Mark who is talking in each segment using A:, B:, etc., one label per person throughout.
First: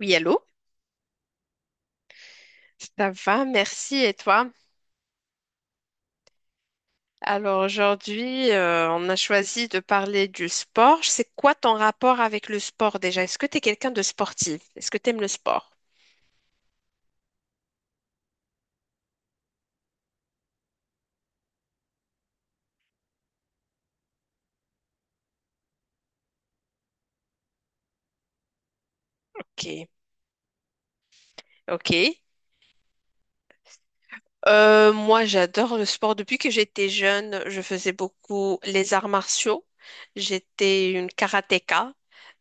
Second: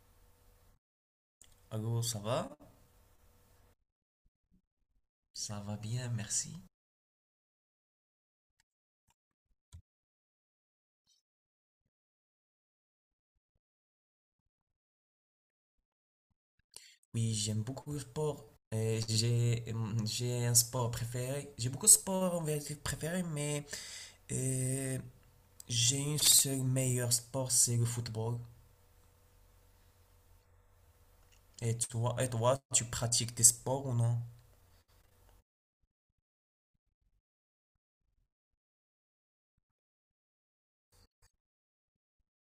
A: Oui, allô?
B: Allô, ça va?
A: Ça va, merci. Et toi?
B: Ça va bien, merci.
A: Alors aujourd'hui, on a choisi de parler du sport. C'est quoi ton rapport avec le sport déjà? Est-ce que tu es quelqu'un de sportif? Est-ce que tu aimes le sport?
B: Oui, j'aime beaucoup le sport. J'ai un sport préféré. J'ai beaucoup de sports en vérité préférés, mais euh, j'ai un seul meilleur sport, c'est le football.
A: Ok, ok.
B: Et toi, tu pratiques des sports ou non?
A: Moi, j'adore le sport. Depuis que j'étais jeune, je faisais beaucoup les arts martiaux. J'étais une karatéka.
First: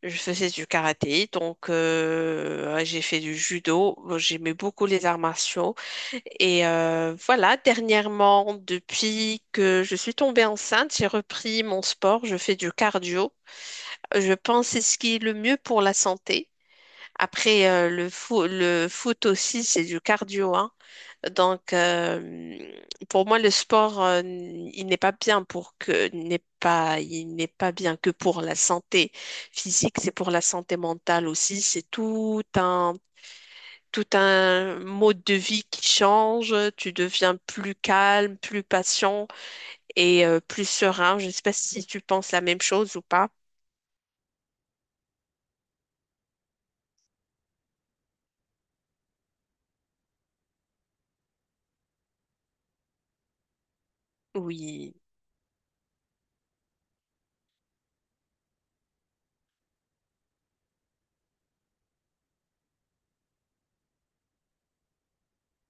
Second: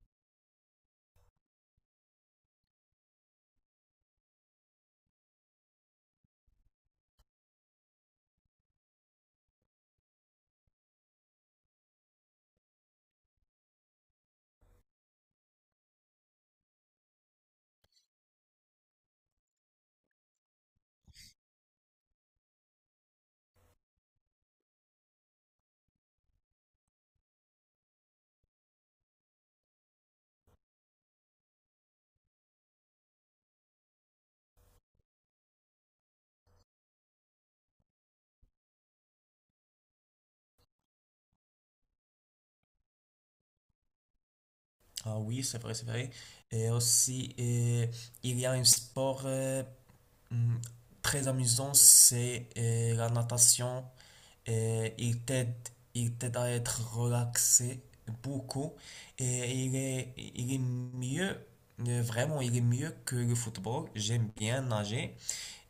A: Je faisais du karaté, donc ouais, j'ai fait du judo. J'aimais beaucoup les arts martiaux. Et voilà, dernièrement, depuis que je suis tombée enceinte, j'ai repris mon sport, je fais du cardio. Je pense que c'est ce qui est le mieux pour la santé. Après, le foot aussi, c'est du cardio, hein. Donc, pour moi, le sport, il n'est pas bien pour que, n'est pas, il n'est pas bien que pour la santé physique, c'est pour la santé mentale aussi. C'est tout un mode de vie qui change, tu deviens plus calme, plus patient et plus serein. Je ne sais pas si tu penses la même chose ou pas.
B: Ah oui, c'est vrai, c'est vrai. Et aussi, il y a un sport hum, très amusant, c'est la natation.
A: Oui.
B: Et il t'aide à être relaxé beaucoup. Et il est mieux, vraiment, il est mieux que le football. J'aime bien nager.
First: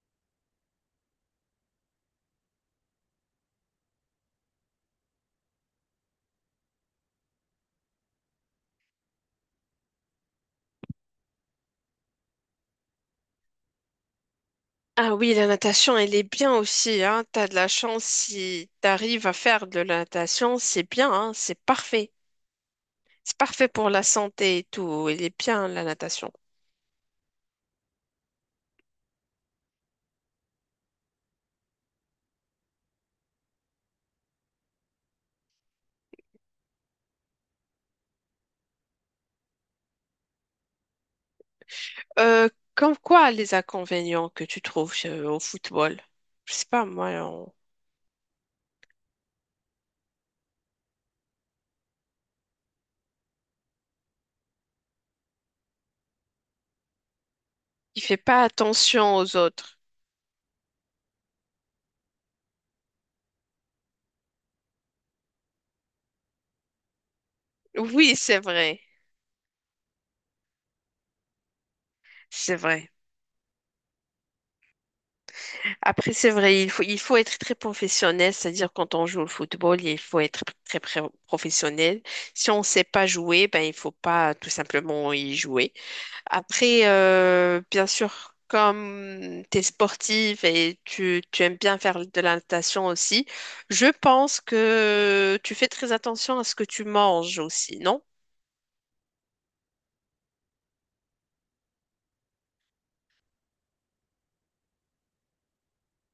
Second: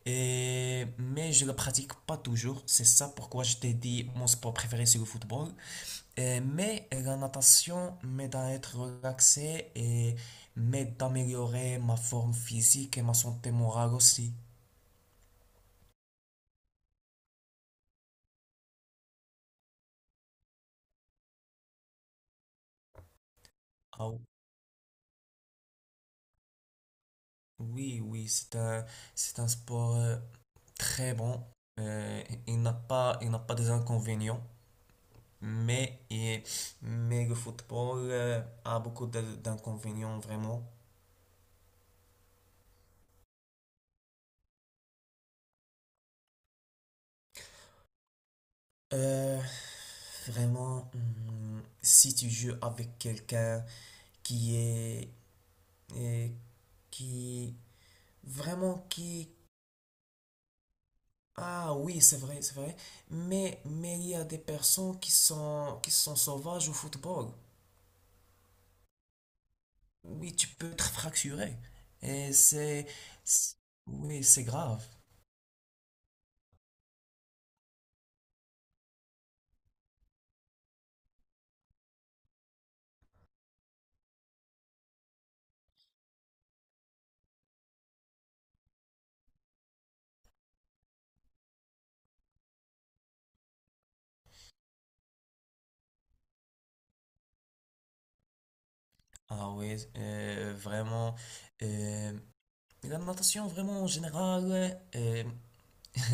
B: Et, mais je ne le pratique pas toujours. C'est ça pourquoi je t'ai dit mon sport préféré, c'est le football. Mais la natation m'aide à être relaxé et m'aide à améliorer ma forme physique et ma santé morale aussi.
A: Ah oui, la natation, elle est bien aussi, hein. T'as de la chance si t'arrives à faire de la natation, c'est bien, hein. C'est parfait. C'est parfait pour la
B: Ah,
A: santé et tout. Elle est bien, la natation.
B: oui, oui, c'est un sport. Très bon. Il n'a pas des inconvénients, mais, mais le football a beaucoup d'inconvénients vraiment.
A: Euh, comme quoi les inconvénients que tu trouves au football? Je sais pas, moi, on...
B: Euh, vraiment, si tu joues avec quelqu'un qui est, et qui
A: il fait pas
B: vraiment
A: attention
B: qui
A: aux autres.
B: ah oui c'est vrai mais il y a des personnes qui sont sauvages au football.
A: Oui, c'est vrai,
B: Oui, tu peux te fracturer et
A: c'est
B: c'est
A: vrai.
B: c'est- oui, c'est grave.
A: Après, c'est vrai, il faut être très professionnel, c'est-à-dire quand on joue au football, il faut être très, professionnel. Si on ne sait pas jouer, ben, il faut pas tout simplement y jouer. Après, bien sûr, comme tu es sportive et tu aimes bien faire de la natation aussi, je pense que tu fais très attention à ce que tu manges aussi, non?
B: Ah oui, vraiment. euh, la natation, vraiment, en général,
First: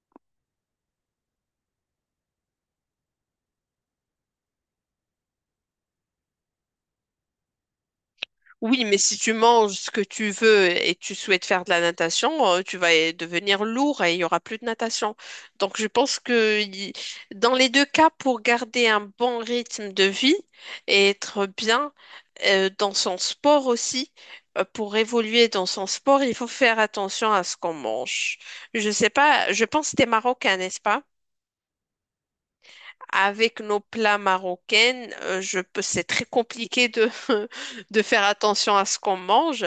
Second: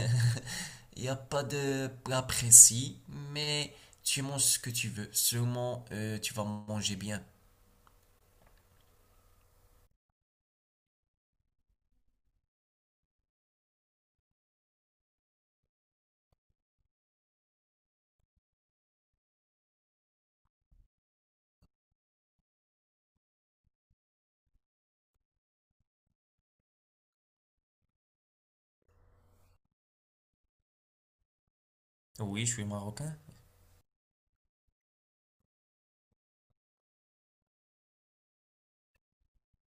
B: il n'y a pas de plat précis, mais tu manges ce que tu veux. Seulement, tu vas manger bien.
A: Oui, mais si tu manges ce que tu veux et tu souhaites faire de la natation, tu vas devenir lourd et il y aura plus de natation. Donc, je pense que dans les deux cas, pour garder un bon rythme de vie et être bien dans son sport aussi, pour évoluer dans son sport, il faut faire attention à ce qu'on mange. Je sais pas, je pense que tu es marocain, n'est-ce pas?
B: Oui, je suis marocain.
A: Avec nos plats marocains, je peux, c'est très compliqué de, de faire attention à ce qu'on mange,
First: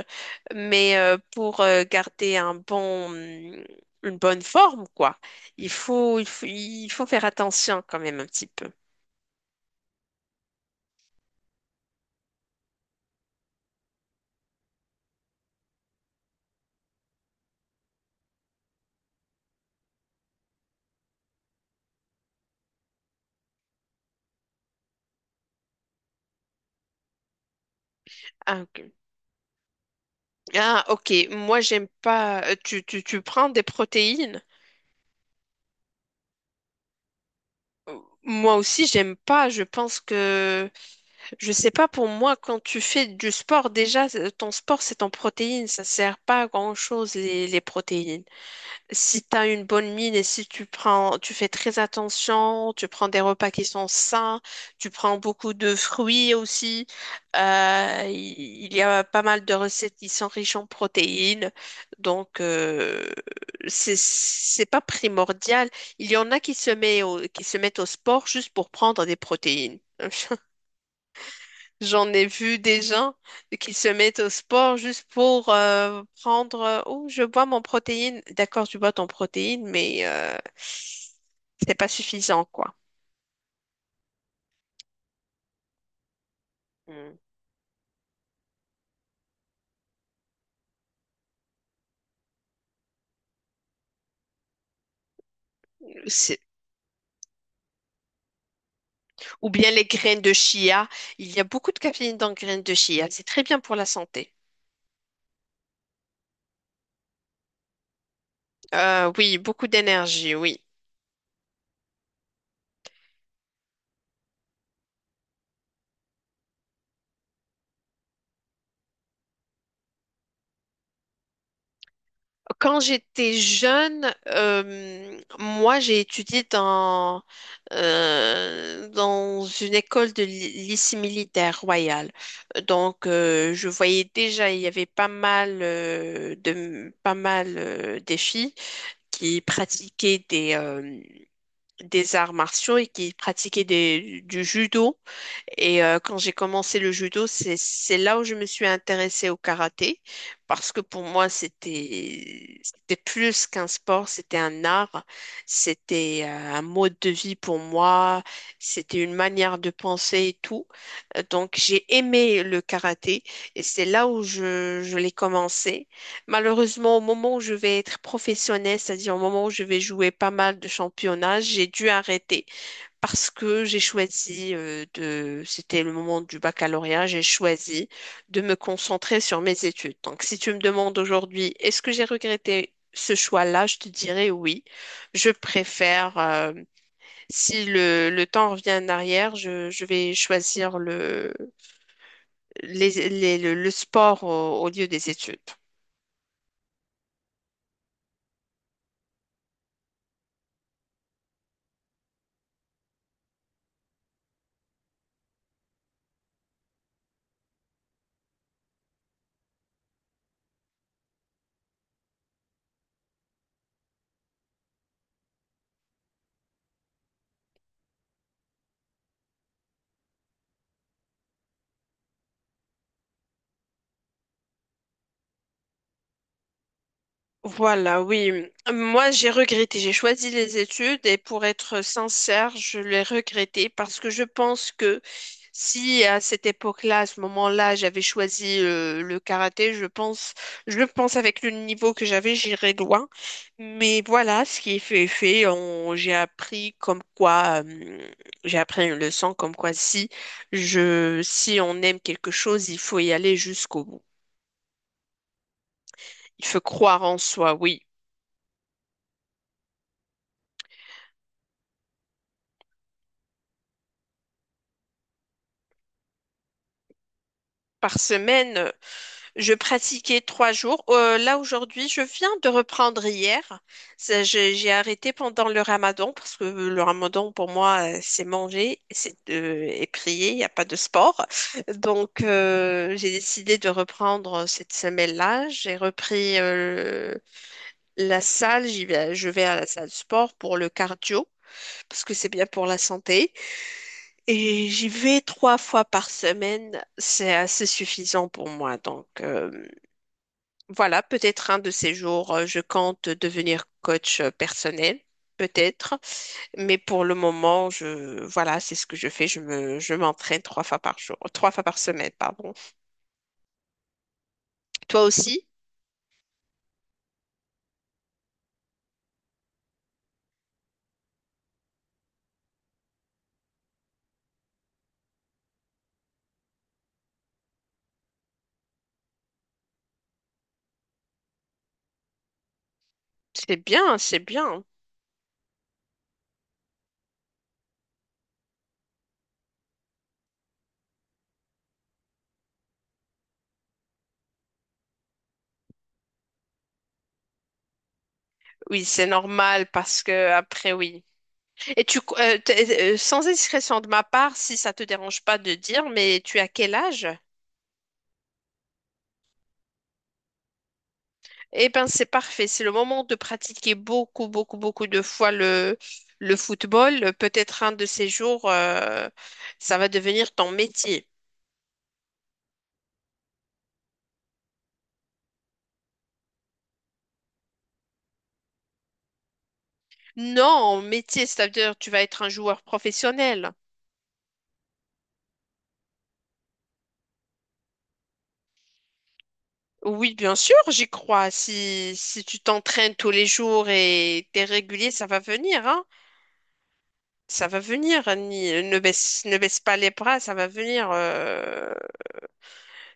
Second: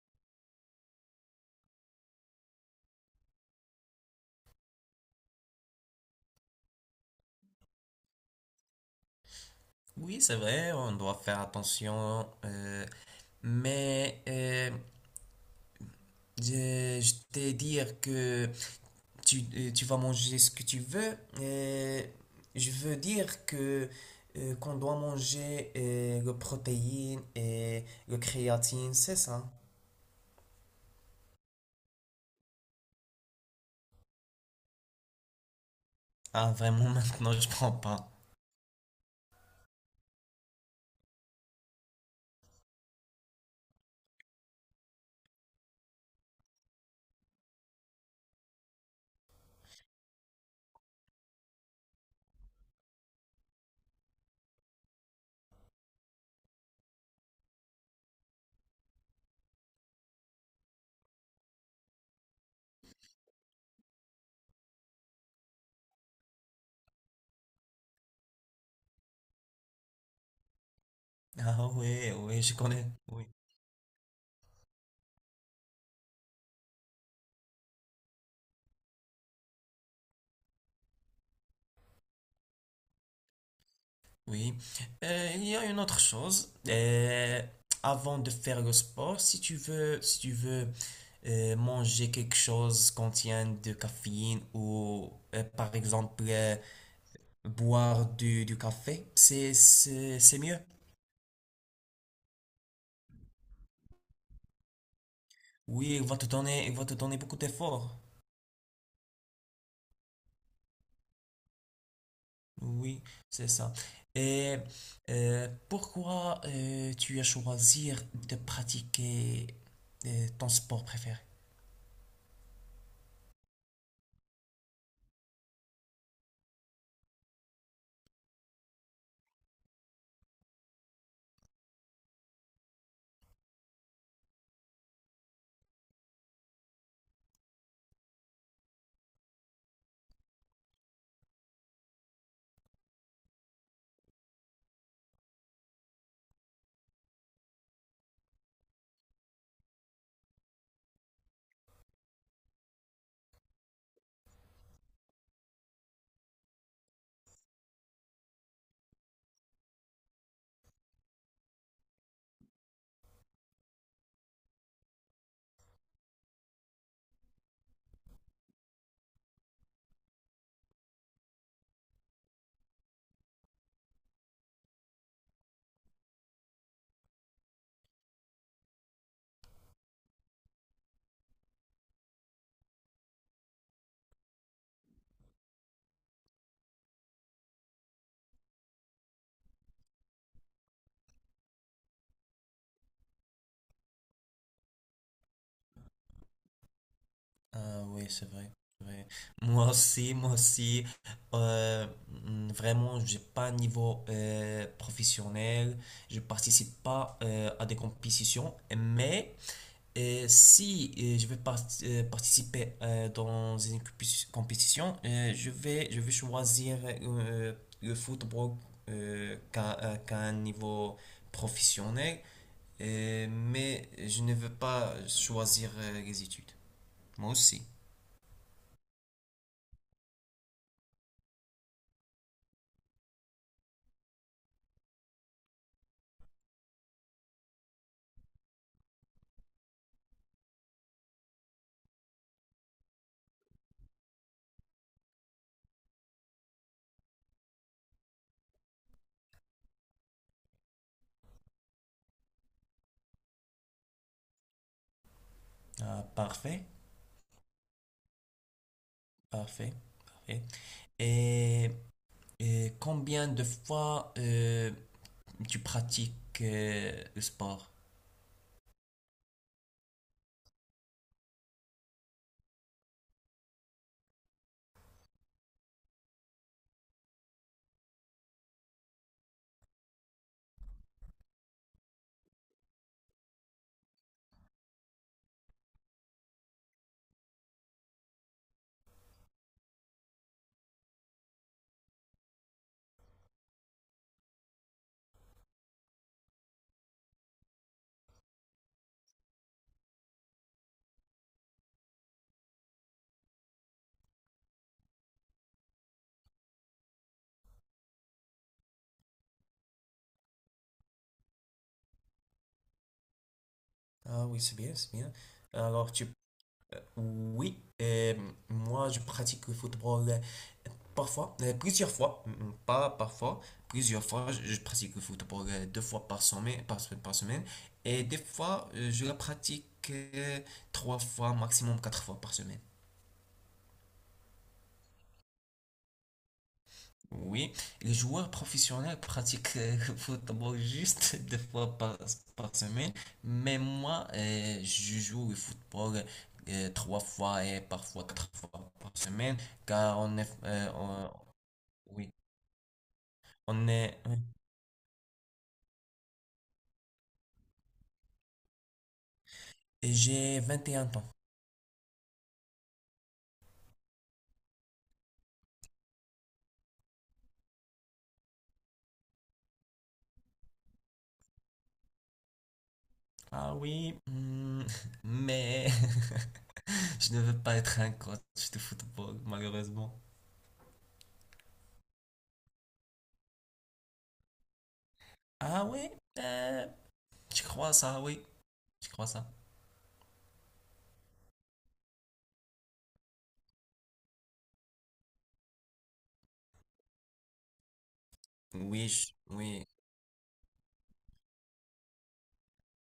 A: mais pour garder un bon, une bonne forme, quoi, il faut faire attention quand même un petit peu.
B: Oui, c'est vrai, on doit faire attention. Mais je t'ai dire que tu, tu vas manger ce que tu veux. Je veux dire que qu'on doit manger le protéine et le
A: Ah, ok.
B: créatine, c'est ça?
A: Ah, ok. Moi, j'aime pas. Tu prends des protéines?
B: Ah, vraiment, maintenant, je prends pas.
A: Moi aussi, j'aime pas. Je pense que je sais pas, pour moi, quand tu fais du sport, déjà, ton sport, c'est en protéines. Ça sert pas à grand-chose, les protéines. Si tu as une bonne mine et si tu prends, tu fais très attention, tu prends des repas qui sont sains, tu prends beaucoup de fruits aussi. Il y a pas mal de recettes qui sont riches en protéines. Donc, c'est pas primordial. Il y en a qui se mettent au sport juste pour prendre des protéines.
B: Ah oui,
A: J'en ai
B: oui, je
A: vu des
B: connais.
A: gens
B: Oui.
A: qui se mettent au sport juste pour prendre, oh, je bois mon protéine. D'accord, tu bois ton protéine, mais c'est pas suffisant, quoi.
B: Oui. Il y a une autre chose.
A: Hmm.
B: Avant de faire le sport, si tu veux, si tu veux manger quelque chose qui contient de caféine ou par exemple
A: C'est-
B: boire du café,
A: Ou bien les graines de
B: c'est mieux.
A: chia. Il y a beaucoup de caféine dans les graines de chia. C'est très bien pour la santé.
B: Oui, il va te donner, il va te donner beaucoup d'efforts.
A: Oui, beaucoup d'énergie, oui.
B: Oui, c'est ça. Et pourquoi tu as choisi de pratiquer ton sport préféré?
A: Quand j'étais jeune, moi j'ai étudié dans, dans une école de lycée militaire royal. Donc je voyais déjà, il y avait pas mal des filles qui pratiquaient des arts martiaux et qui pratiquaient du judo. Et quand j'ai commencé le judo, c'est là où je me suis intéressée au karaté parce que pour moi c'était plus qu'un sport, c'était un art, c'était un mode de vie pour moi, c'était une manière de penser et tout. Donc j'ai aimé le karaté et c'est là où je l'ai commencé. Malheureusement, au moment où je vais être professionnelle, c'est-à-dire au moment où je vais jouer pas mal de championnats, j'ai dû arrêter parce que j'ai choisi c'était le moment du baccalauréat, j'ai choisi de me concentrer sur mes études. Donc, si tu me demandes aujourd'hui, est-ce que j'ai regretté ce choix-là, je te dirais oui. Je préfère, si le temps revient en arrière, je vais choisir le, les- le sport au lieu des études.
B: Ah oui, c'est vrai. C'est Moi aussi, moi aussi. Vraiment, j'ai pas un niveau professionnel. Je participe pas à des compétitions, mais et si je vais participer dans une compétition, je vais choisir le football qu'à un niveau professionnel. Mais je ne veux pas choisir les études. Moi aussi.
A: Voilà, oui. Moi, j'ai regretté. J'ai choisi les études et pour être sincère, je l'ai regretté parce que je pense que si à cette époque-là, à ce moment-là, j'avais choisi le karaté, je pense avec le niveau que j'avais, j'irais loin. Mais voilà, ce qui est fait est fait. J'ai appris comme quoi, j'ai appris une leçon comme quoi si on aime quelque chose, il faut y aller jusqu'au bout.
B: Ah,
A: Il faut
B: parfait,
A: croire en soi, oui.
B: parfait, parfait. Et, et combien de fois tu pratiques le sport?
A: Par semaine. Je pratiquais trois jours. Là, aujourd'hui, je viens de reprendre hier. J'ai arrêté pendant le ramadan parce que le ramadan, pour moi, c'est manger, c'est et prier, il n'y a pas de sport. Donc, j'ai décidé de reprendre cette semaine-là. J'ai repris la salle. Je vais à la salle de sport pour le cardio parce que c'est bien pour la santé. Et j'y vais trois fois par semaine. C'est assez suffisant pour moi. Donc, voilà, peut-être un de ces jours, je compte devenir coach personnel, peut-être. Mais pour le moment, voilà, c'est ce que je fais. Je m'entraîne trois fois par semaine, pardon.
B: Ah oui, c'est bien, c'est
A: Toi
B: bien.
A: aussi?
B: Alors, tu oui, moi je pratique le football parfois, plusieurs fois, pas parfois, plusieurs fois. Je pratique le football deux fois par semaine, par semaine, et des fois je la pratique trois fois, maximum quatre fois par semaine.
A: C'est bien, c'est bien.
B: Oui, les joueurs professionnels pratiquent le football juste deux fois par semaine, mais moi, je joue au football trois fois et parfois quatre fois
A: Oui,
B: par
A: c'est
B: semaine,
A: normal
B: car
A: parce
B: on est,
A: que après, oui. Et
B: oui,
A: sans
B: on
A: indiscrétion de
B: est,
A: ma
B: oui.
A: part, si ça te dérange pas de dire, mais tu as quel âge?
B: Et j'ai 21 ans.
A: Eh ben c'est parfait. C'est le moment de pratiquer beaucoup, beaucoup, beaucoup de fois le football. Peut-être un de ces jours, ça va devenir ton métier.
B: Ah oui, mais je ne veux pas être un coach de football, malheureusement.
A: Non, métier, c'est-à-dire tu vas être un joueur professionnel.
B: Ah oui, euh, je crois ça, oui, je crois ça.
A: Oui, bien sûr, j'y crois. Si tu t'entraînes tous les jours et t'es régulier, ça va venir, hein. Ça va venir. Ne
B: Oui, je-
A: baisse, ne baisse
B: oui,
A: pas les bras, ça va venir.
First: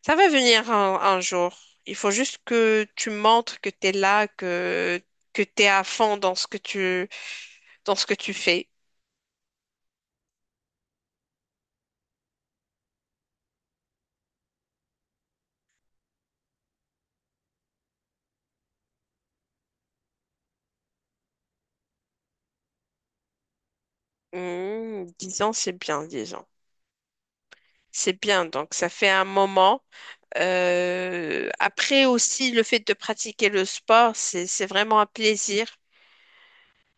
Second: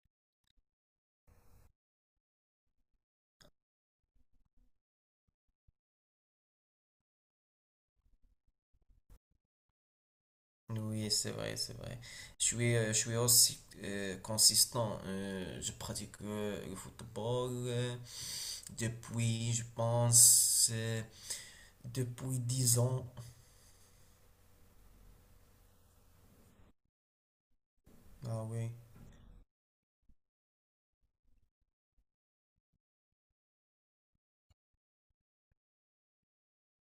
A: Ça va venir un jour. Il faut juste que tu montres que tu es là, que tu es à fond dans ce que dans ce que tu fais.
B: oui, c'est vrai, c'est vrai. Je suis aussi consistant. Je pratique le football depuis, je pense, depuis 10 ans.
A: Mmh, 10 ans, c'est bien, dix ans. C'est
B: Ah
A: bien,
B: oui.
A: donc ça fait un moment. Après aussi, le fait de pratiquer le sport, c'est vraiment un plaisir.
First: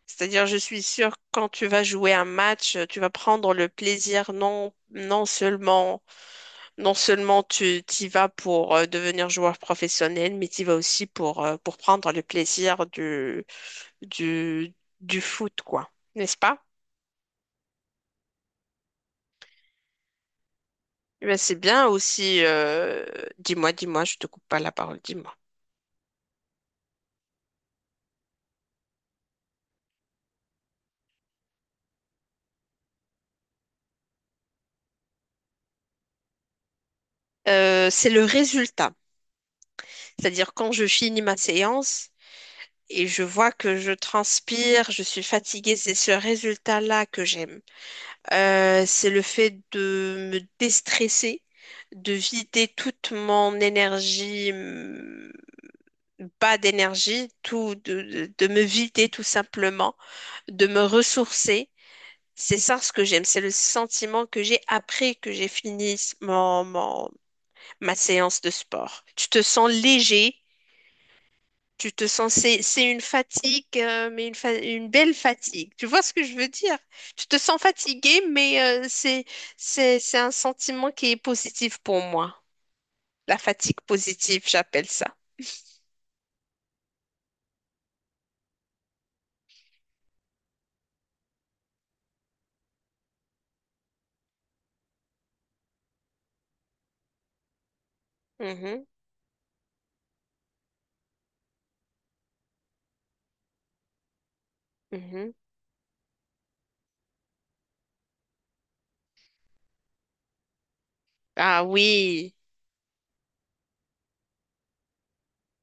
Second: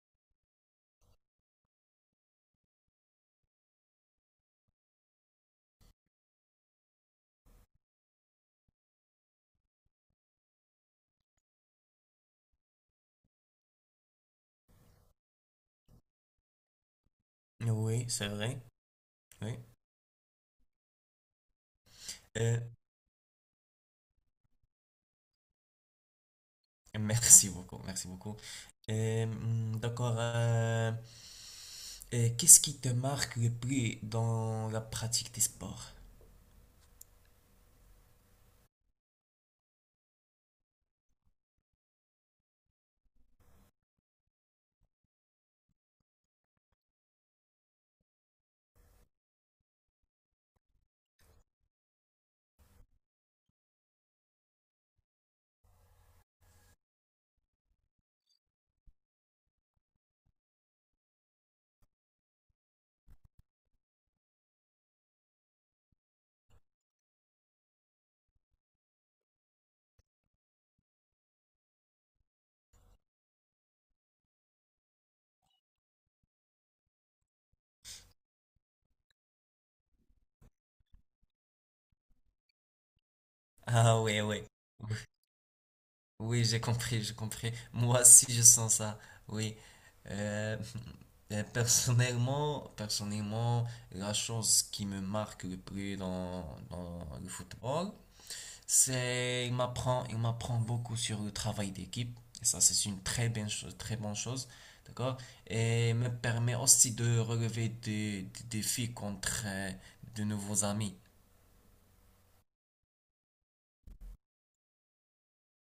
A: C'est-à-dire, je suis sûre que quand tu vas jouer un match, tu vas prendre le plaisir non seulement, non seulement tu y vas pour devenir joueur professionnel, mais tu y vas aussi pour prendre le plaisir du, du foot, quoi. N'est-ce pas?
B: Oui, c'est vrai. Oui.
A: Eh ben, c'est bien aussi.
B: Euh,
A: Je te coupe pas la parole, dis-moi.
B: merci beaucoup, merci beaucoup. D'accord. Qu'est-ce qui te marque le plus dans la pratique des sports?
A: C'est le résultat. C'est-à-dire quand je finis ma séance et je vois que je transpire, je suis fatiguée, c'est ce résultat-là que j'aime. C'est le fait de me déstresser, de vider toute mon énergie, bas d'énergie, de me vider tout simplement, de me ressourcer. C'est ça ce que j'aime, c'est le sentiment que j'ai après que j'ai fini ma séance de sport. Tu te sens léger, tu te sens, c'est une fatigue, mais une belle fatigue. Tu vois ce que je veux dire? Tu te sens fatigué, mais c'est un sentiment qui est positif pour moi. La fatigue
B: Ah oui,
A: positive,
B: oui.
A: j'appelle ça.
B: Oui, j'ai compris, j'ai compris. Moi aussi, je sens ça. Oui. Euh, personnellement, personnellement, la chose qui me marque le plus dans, dans le football,
A: Mhm,
B: c'est il m'apprend beaucoup sur le travail d'équipe. Et ça, c'est une très bonne chose, très bonne chose. D'accord?
A: mhm.
B: Et me permet aussi de relever des défis contre de nouveaux amis.
A: Ah oui.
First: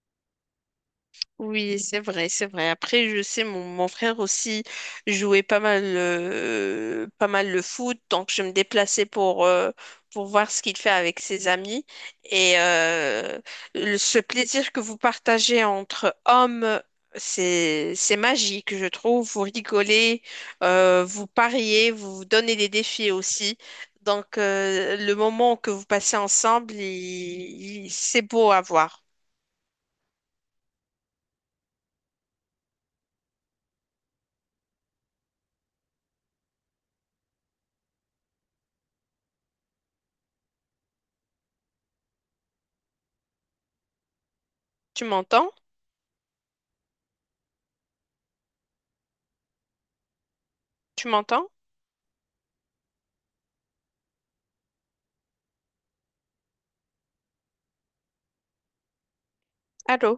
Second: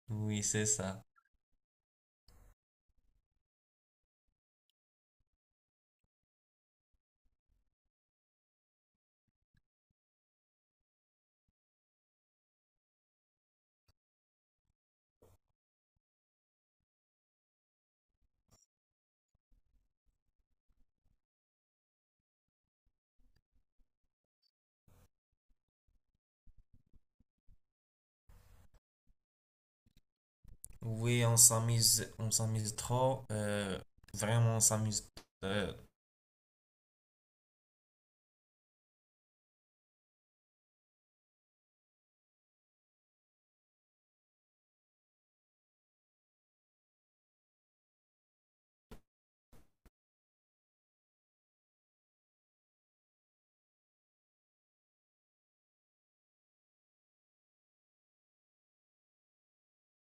B: Oui, c'est ça.
A: Oui, c'est vrai, c'est vrai. Après, je sais, mon frère aussi jouait pas mal le foot, donc je me déplaçais pour voir ce qu'il fait avec ses amis. Et ce plaisir que vous partagez entre hommes, c'est magique, je trouve. Vous rigolez, vous pariez, vous vous donnez des défis aussi. Donc, le moment que vous passez ensemble, c'est beau à voir.
B: Oui, on s'amuse trop. Vraiment, on s'amuse euh,
A: Tu m'entends? Tu m'entends? Allô?